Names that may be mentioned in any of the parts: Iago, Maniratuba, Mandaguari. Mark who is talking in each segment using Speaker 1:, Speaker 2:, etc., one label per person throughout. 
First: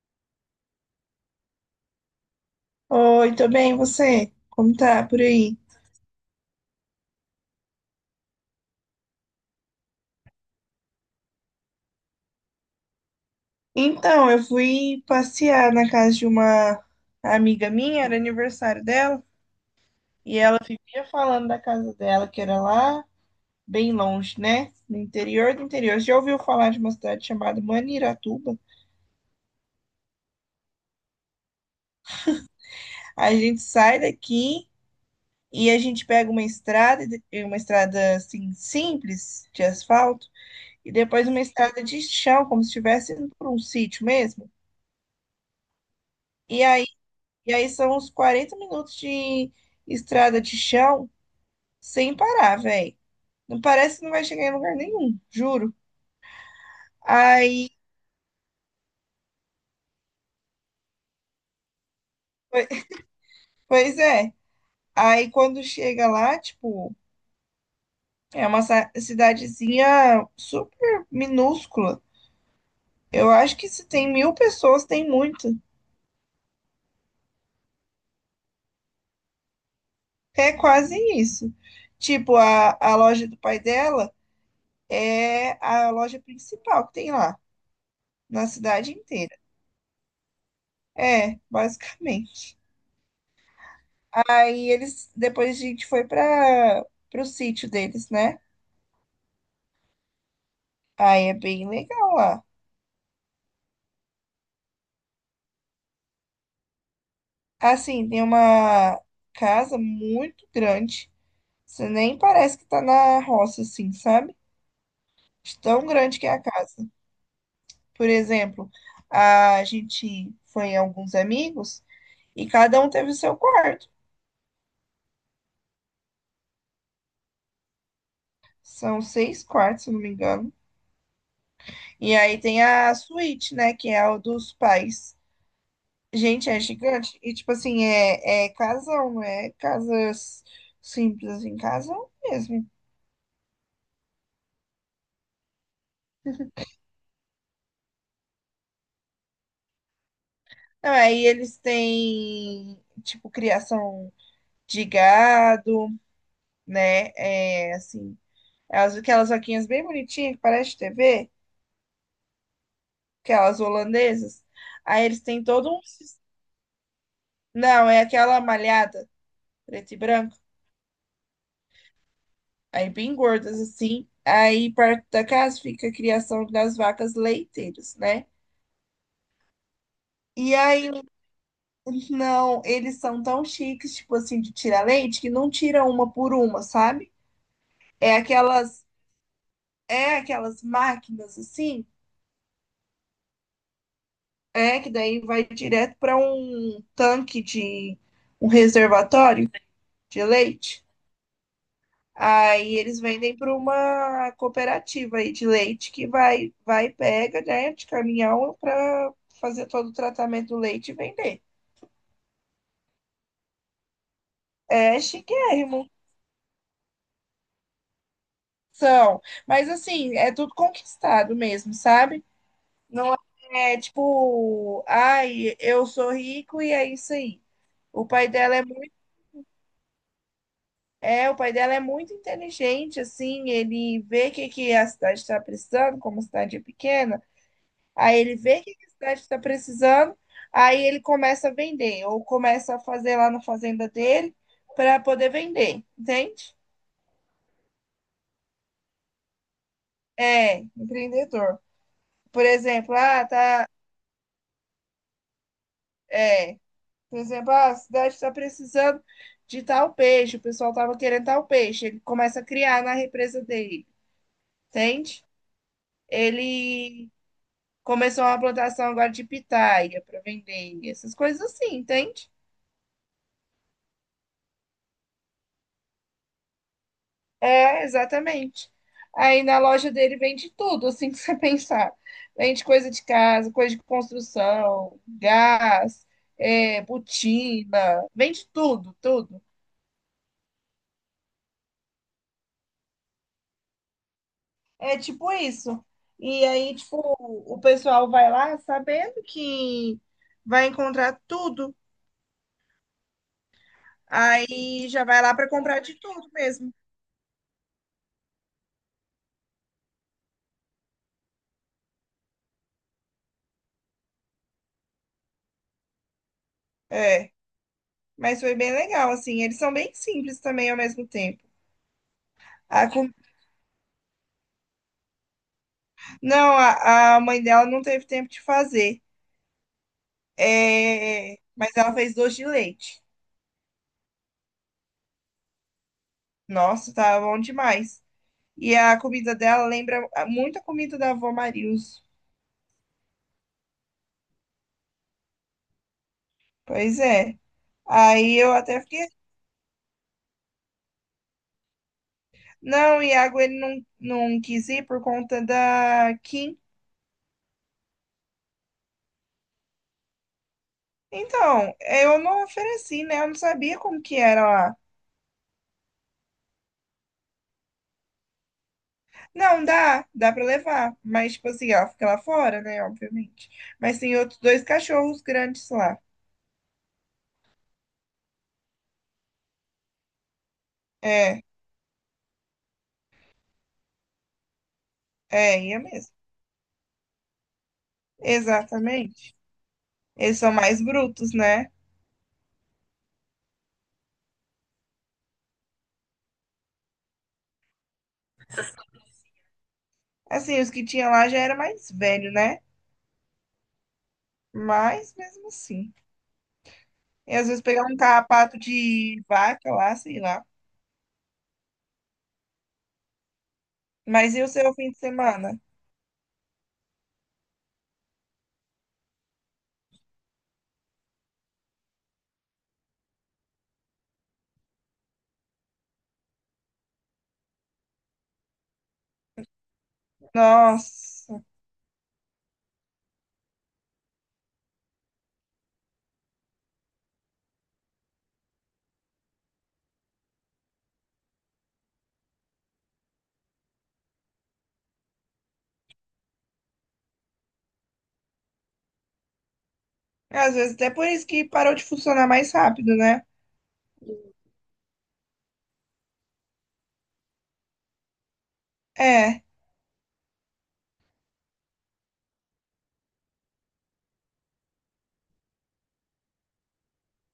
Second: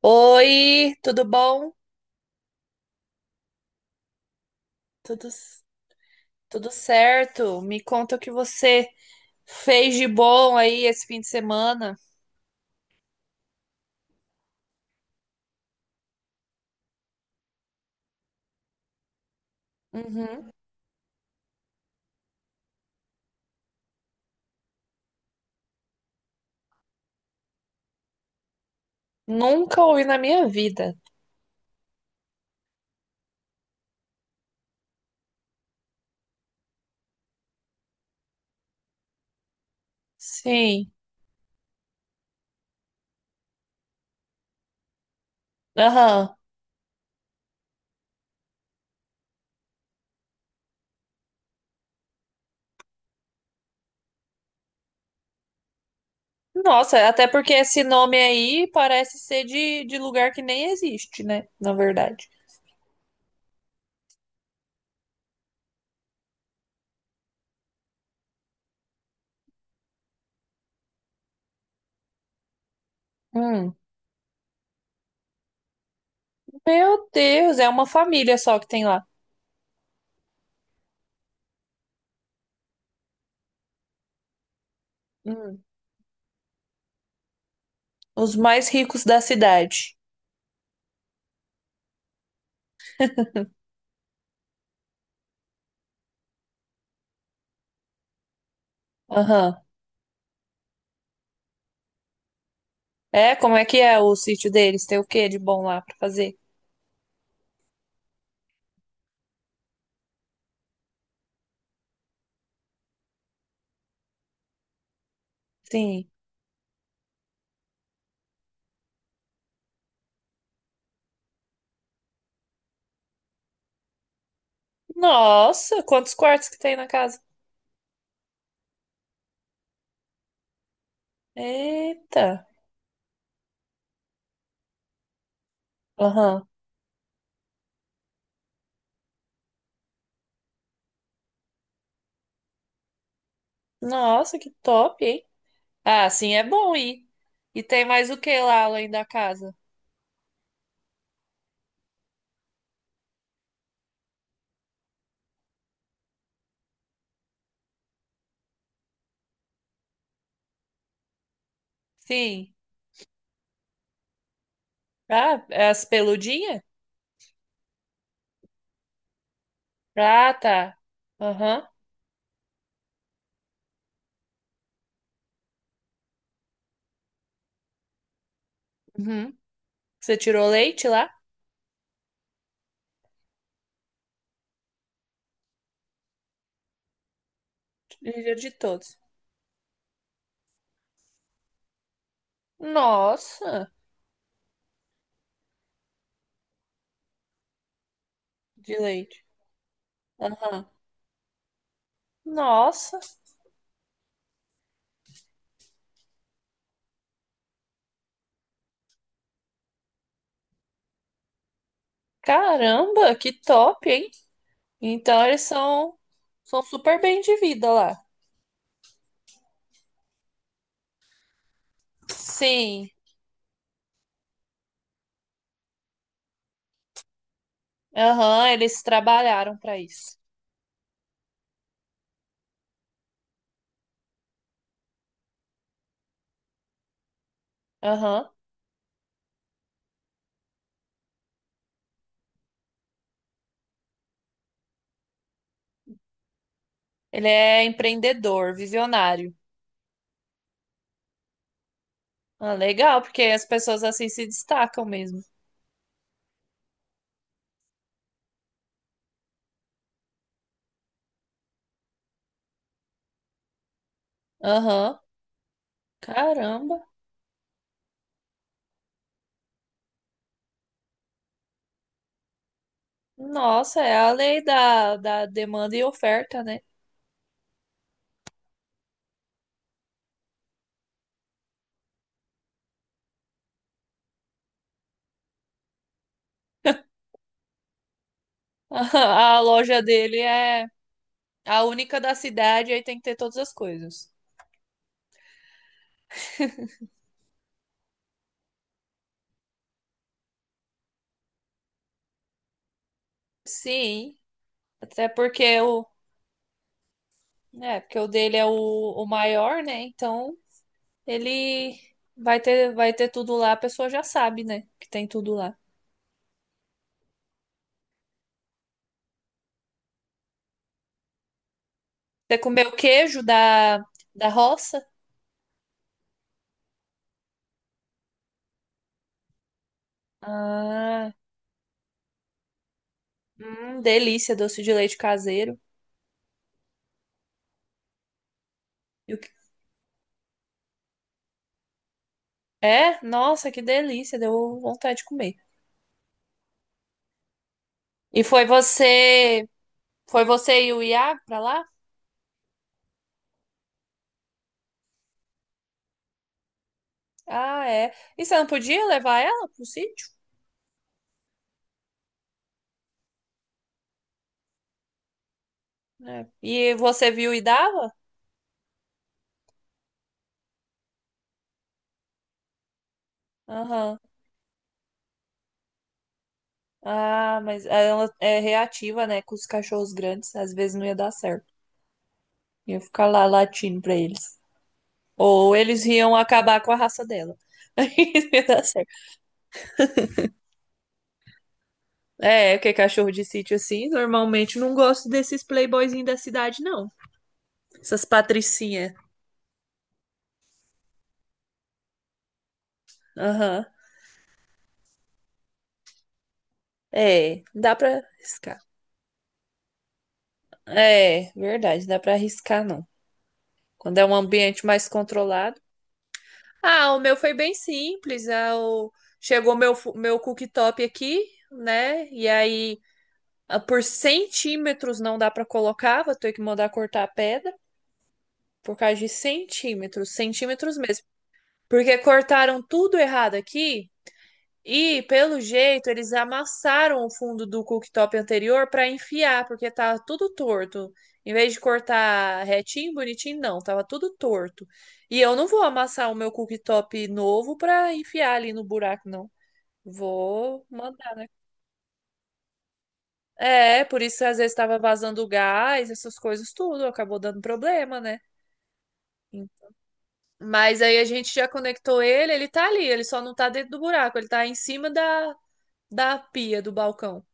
Speaker 1: Oi, tudo bom?
Speaker 2: Oi, tudo bem, e você? Como tá por
Speaker 1: Tudo,
Speaker 2: aí?
Speaker 1: tudo certo? Me conta o que você fez de bom aí esse fim de semana.
Speaker 2: Então, eu fui passear na casa de uma amiga minha, era aniversário dela, e
Speaker 1: Uhum.
Speaker 2: ela vivia falando da casa dela, que era lá bem longe, né? No interior do interior. Você já ouviu falar de uma cidade chamada Maniratuba?
Speaker 1: Nunca ouvi na minha vida.
Speaker 2: A gente sai daqui e a gente pega uma estrada, e uma estrada assim simples de asfalto,
Speaker 1: Sim.
Speaker 2: e depois uma estrada de chão, como se estivesse indo por um sítio mesmo.
Speaker 1: Aham.
Speaker 2: E aí E aí são uns 40 minutos de estrada de chão sem parar, velho. Não parece que não vai chegar em lugar nenhum, juro.
Speaker 1: Nossa, até porque
Speaker 2: Aí,
Speaker 1: esse nome aí parece ser de lugar que nem existe, né? Na verdade.
Speaker 2: pois é. Aí quando chega lá, tipo, é uma cidadezinha super minúscula. Eu acho que
Speaker 1: Hum.
Speaker 2: se tem mil pessoas, tem muito.
Speaker 1: Meu Deus, é uma família só que tem lá.
Speaker 2: É quase isso. Tipo, a loja do pai dela é
Speaker 1: Hum.
Speaker 2: a loja principal que tem lá,
Speaker 1: Os
Speaker 2: na
Speaker 1: mais
Speaker 2: cidade
Speaker 1: ricos da
Speaker 2: inteira.
Speaker 1: cidade.
Speaker 2: É, basicamente. Aí eles, depois a gente foi para o sítio deles, né?
Speaker 1: Aham.
Speaker 2: Aí é bem legal lá.
Speaker 1: É, como é que é o sítio deles? Tem o que de bom lá pra fazer?
Speaker 2: Assim, tem uma casa muito grande. Você nem parece que tá na roça, assim, sabe? De tão
Speaker 1: Sim.
Speaker 2: grande que é a casa. Por exemplo, a gente foi em alguns amigos e cada um teve o seu quarto.
Speaker 1: Nossa, quantos quartos que tem na casa?
Speaker 2: São seis quartos, se eu não me engano. E
Speaker 1: Eita.
Speaker 2: aí tem a suíte, né? Que é a dos pais.
Speaker 1: Aham.
Speaker 2: Gente, é gigante. E, tipo assim, é casão, não é casas simples, assim, casão mesmo.
Speaker 1: Nossa, que top, hein? Ah, sim, é bom ir. E tem mais o que lá além da casa?
Speaker 2: Não, aí eles têm, tipo, criação de gado, né? É, assim, aquelas vaquinhas bem bonitinhas, que parece TV,
Speaker 1: Sim.
Speaker 2: aquelas holandesas. Aí eles têm
Speaker 1: Ah, é
Speaker 2: todo um...
Speaker 1: as peludinhas?
Speaker 2: Não, é aquela malhada, preto e
Speaker 1: Ah,
Speaker 2: branco.
Speaker 1: tá. Aham.
Speaker 2: Aí bem gordas, assim. Aí perto da casa fica a criação das vacas leiteiras, né?
Speaker 1: Uhum. Você tirou
Speaker 2: E
Speaker 1: leite
Speaker 2: aí
Speaker 1: lá?
Speaker 2: Não, eles são tão chiques, tipo assim, de tirar leite, que não tira uma por uma, sabe? É
Speaker 1: Tirei. De
Speaker 2: aquelas,
Speaker 1: todos.
Speaker 2: é aquelas máquinas assim,
Speaker 1: Nossa,
Speaker 2: é que daí vai direto para um tanque de um
Speaker 1: de leite.
Speaker 2: reservatório de
Speaker 1: Aham.
Speaker 2: leite. Aí
Speaker 1: Nossa,
Speaker 2: eles vendem para uma cooperativa aí de leite que vai pega, né, de caminhão para fazer todo o tratamento do leite e vender.
Speaker 1: caramba, que top, hein?
Speaker 2: É
Speaker 1: Então eles
Speaker 2: chiquérrimo.
Speaker 1: são, são super bem de vida lá.
Speaker 2: São, mas assim, é tudo conquistado mesmo, sabe?
Speaker 1: Sim.
Speaker 2: Não é tipo, ai, eu sou rico e é isso aí. O pai
Speaker 1: Aham,
Speaker 2: dela é
Speaker 1: eles
Speaker 2: muito,
Speaker 1: trabalharam para isso.
Speaker 2: é, o pai dela é muito inteligente, assim, ele vê o que, que a cidade está precisando, como a cidade é pequena, aí
Speaker 1: Aham.
Speaker 2: ele vê o que, que a cidade está precisando, aí ele começa a vender, ou começa a fazer lá na fazenda dele para poder vender, entende?
Speaker 1: Ele é empreendedor, visionário.
Speaker 2: É, empreendedor. Por
Speaker 1: Ah,
Speaker 2: exemplo,
Speaker 1: legal, porque
Speaker 2: ah,
Speaker 1: as
Speaker 2: tá.
Speaker 1: pessoas assim se destacam mesmo.
Speaker 2: É. Por exemplo, ah, a cidade está precisando de tal peixe, o pessoal estava querendo tal peixe. Ele começa a criar na represa dele,
Speaker 1: Aham.
Speaker 2: entende?
Speaker 1: Caramba.
Speaker 2: Ele começou uma plantação agora de pitaia para vender, essas coisas assim, entende?
Speaker 1: Nossa, é a lei da demanda e oferta, né?
Speaker 2: É, exatamente. Aí na loja dele vende tudo, assim, que você pensar. Vende coisa de casa, coisa de construção, gás, é, botina, vende tudo,
Speaker 1: A
Speaker 2: tudo.
Speaker 1: loja dele é a única da cidade, aí tem que ter todas as coisas.
Speaker 2: É tipo isso. E aí, tipo, o pessoal vai lá sabendo que vai encontrar tudo.
Speaker 1: Sim,
Speaker 2: Aí já
Speaker 1: até
Speaker 2: vai lá para
Speaker 1: porque
Speaker 2: comprar
Speaker 1: o,
Speaker 2: de tudo mesmo.
Speaker 1: né? Porque o dele é o maior, né? Então ele vai ter tudo lá, a pessoa já sabe, né? Que tem tudo lá.
Speaker 2: É, mas foi bem legal, assim. Eles são bem simples também ao mesmo tempo.
Speaker 1: Você comeu
Speaker 2: A com-
Speaker 1: queijo da roça?
Speaker 2: Não, a mãe dela não teve tempo de fazer.
Speaker 1: Ah,
Speaker 2: É, mas ela fez doce de leite.
Speaker 1: delícia, doce de leite caseiro.
Speaker 2: Nossa, tá bom demais. E a
Speaker 1: E o que-
Speaker 2: comida dela lembra muito a comida da avó Marilson.
Speaker 1: É? Nossa, que delícia, deu vontade de comer.
Speaker 2: Pois é.
Speaker 1: E
Speaker 2: Aí eu até fiquei.
Speaker 1: foi você e o Iago pra lá?
Speaker 2: Não, o Iago ele não quis ir por conta da Kim.
Speaker 1: Ah, é. E você não podia levar ela pro sítio?
Speaker 2: Então, eu não ofereci, né? Eu não sabia como que era lá.
Speaker 1: É. E você viu e dava?
Speaker 2: Não, dá pra levar. Mas, tipo assim, ela fica lá fora, né? Obviamente.
Speaker 1: Aham.
Speaker 2: Mas tem outros dois cachorros grandes lá.
Speaker 1: Ah, mas ela é reativa, né? Com os cachorros grandes, às vezes não ia dar
Speaker 2: É,
Speaker 1: certo. Ia ficar lá latindo pra eles. Ou
Speaker 2: é, ia
Speaker 1: eles
Speaker 2: mesmo.
Speaker 1: iam acabar com a raça dela. Aí não ia dar certo.
Speaker 2: Exatamente. Eles são mais brutos, né?
Speaker 1: É, porque cachorro de sítio assim, normalmente não gosto desses playboyzinhos da cidade, não. Essas patricinhas.
Speaker 2: Assim, os que tinha lá já era mais velho, né?
Speaker 1: Aham.
Speaker 2: Mas mesmo assim. E
Speaker 1: É,
Speaker 2: às
Speaker 1: não
Speaker 2: vezes
Speaker 1: dá
Speaker 2: pegar um
Speaker 1: pra arriscar.
Speaker 2: carrapato de vaca lá, sei lá.
Speaker 1: É, verdade, não dá pra arriscar, não. Quando é um
Speaker 2: Mas e o
Speaker 1: ambiente
Speaker 2: seu
Speaker 1: mais
Speaker 2: fim de semana?
Speaker 1: controlado. Ah, o meu foi bem simples. Chegou meu, meu cooktop aqui, né? E aí, ah, por centímetros não dá pra colocar, vou ter que mandar cortar a pedra. Por causa de centímetros, centímetros mesmo.
Speaker 2: Nossa.
Speaker 1: Porque cortaram tudo errado aqui. E, pelo jeito, eles amassaram o fundo do cooktop anterior para enfiar, porque tava tudo torto. Em vez de cortar retinho, bonitinho, não, tava tudo torto. E eu não vou amassar o meu cooktop novo para enfiar ali no buraco, não.
Speaker 2: É, Às
Speaker 1: Vou
Speaker 2: vezes até por
Speaker 1: mandar,
Speaker 2: isso
Speaker 1: né?
Speaker 2: que parou de funcionar mais rápido, né?
Speaker 1: É, por isso às vezes estava vazando gás, essas coisas tudo, acabou dando problema, né?
Speaker 2: É.
Speaker 1: Mas aí a gente já conectou ele, ele tá ali, ele só não tá dentro do buraco, ele tá em cima da pia do balcão.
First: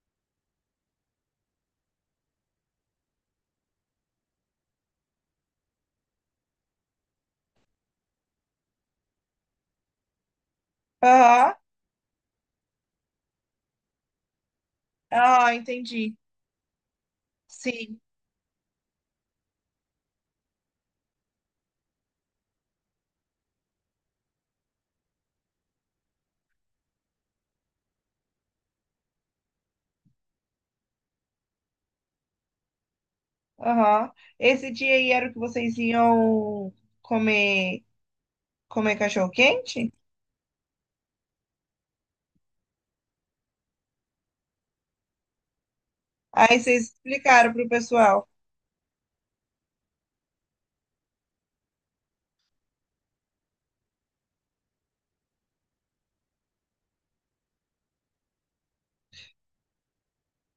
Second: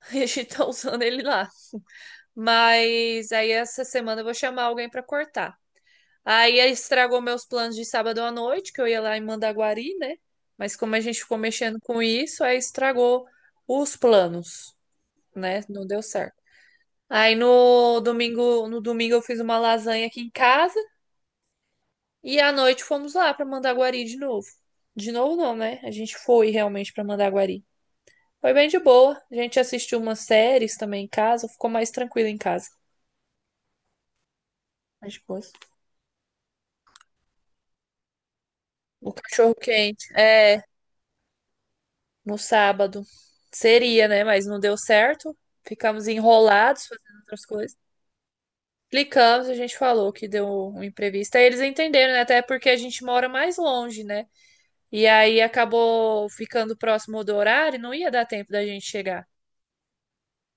Speaker 1: A gente tá usando ele lá. Mas aí essa semana eu vou chamar alguém pra cortar. Aí estragou meus planos de sábado à noite, que eu ia lá em Mandaguari, né? Mas como a gente ficou
Speaker 2: Aham.
Speaker 1: mexendo com isso, aí estragou os planos,
Speaker 2: Ah,
Speaker 1: né? Não deu
Speaker 2: entendi.
Speaker 1: certo. Aí no
Speaker 2: Sim.
Speaker 1: domingo, no domingo eu fiz uma lasanha aqui em casa e à noite fomos lá pra Mandaguari de novo. De novo não, né? A gente foi realmente pra Mandaguari. Foi bem de boa. A gente assistiu umas séries também em casa, ficou mais tranquilo em casa.
Speaker 2: Aham. Esse dia aí
Speaker 1: As
Speaker 2: era o que
Speaker 1: duas.
Speaker 2: vocês iam comer, comer
Speaker 1: O
Speaker 2: cachorro
Speaker 1: cachorro
Speaker 2: quente?
Speaker 1: quente. É, no sábado. Seria, né? Mas não deu certo. Ficamos
Speaker 2: Aí
Speaker 1: enrolados
Speaker 2: vocês
Speaker 1: fazendo outras
Speaker 2: explicaram pro
Speaker 1: coisas.
Speaker 2: pessoal.
Speaker 1: Clicamos, a gente falou que deu um imprevisto. Aí eles entenderam, né? Até porque a gente mora mais longe, né? E aí acabou ficando próximo do horário, não ia dar tempo da gente chegar.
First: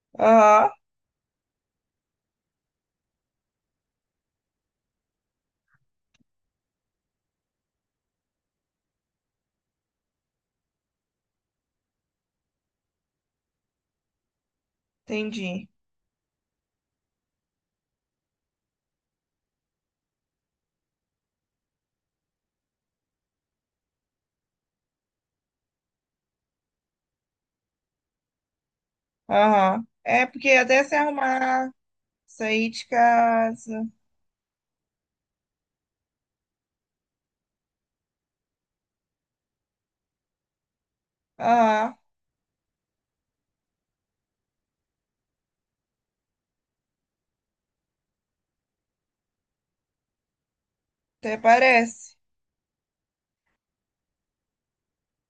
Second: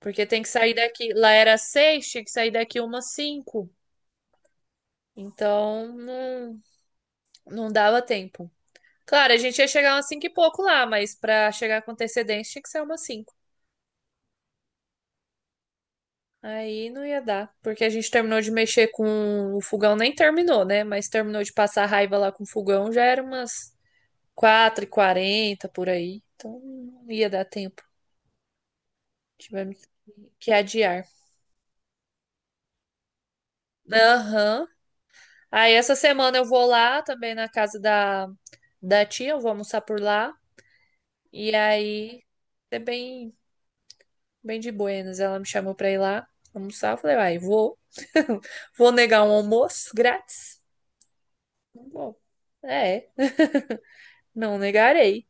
Speaker 1: Porque tem que
Speaker 2: Aham.
Speaker 1: sair daqui. Lá era 6, tinha que sair daqui umas 5. Então não, não dava tempo. Claro, a gente ia chegar umas 5 e pouco lá, mas pra chegar com antecedência tinha que ser umas 5.
Speaker 2: Entendi.
Speaker 1: Aí não ia dar, porque a gente terminou de mexer com o fogão, nem terminou, né? Mas terminou de passar raiva lá com o fogão, já era umas 4 e 40 por aí. Então não ia dar tempo. Tivemos
Speaker 2: Aham. É porque
Speaker 1: que
Speaker 2: até se
Speaker 1: adiar.
Speaker 2: arrumar, sair de casa.
Speaker 1: Aham. Aí essa semana eu vou lá também na casa da tia, eu vou almoçar por lá. E
Speaker 2: Aham.
Speaker 1: aí é bem, bem de buenas. Ela me chamou pra ir lá almoçar. Eu falei, vai, vou. Vou negar um almoço grátis?
Speaker 2: Até
Speaker 1: Não
Speaker 2: parece.
Speaker 1: vou. É. Não negarei.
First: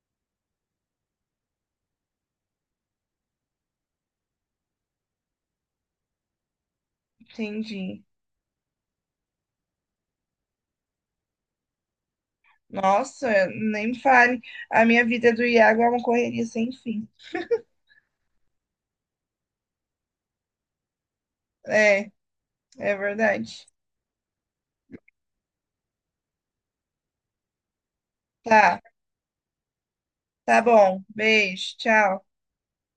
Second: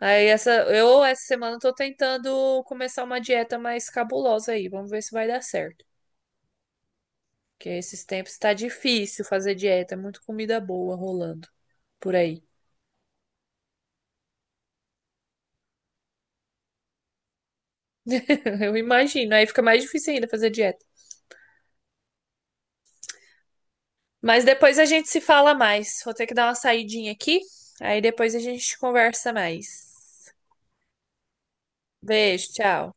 Speaker 1: Eu essa semana tô tentando começar uma dieta mais cabulosa aí. Vamos ver se vai dar certo. Porque esses
Speaker 2: Entendi.
Speaker 1: tempos tá difícil fazer dieta, é muito comida boa rolando por aí.
Speaker 2: Nossa, nem me fale. A minha vida do Iago é uma correria sem fim.
Speaker 1: Eu imagino. Aí fica mais difícil ainda fazer dieta.
Speaker 2: É, é verdade.
Speaker 1: Mas depois a gente se fala mais. Vou ter que dar uma saidinha aqui. Aí depois a gente
Speaker 2: Tá,
Speaker 1: conversa mais.
Speaker 2: tá bom. Beijo, tchau.
Speaker 1: Beijo, tchau.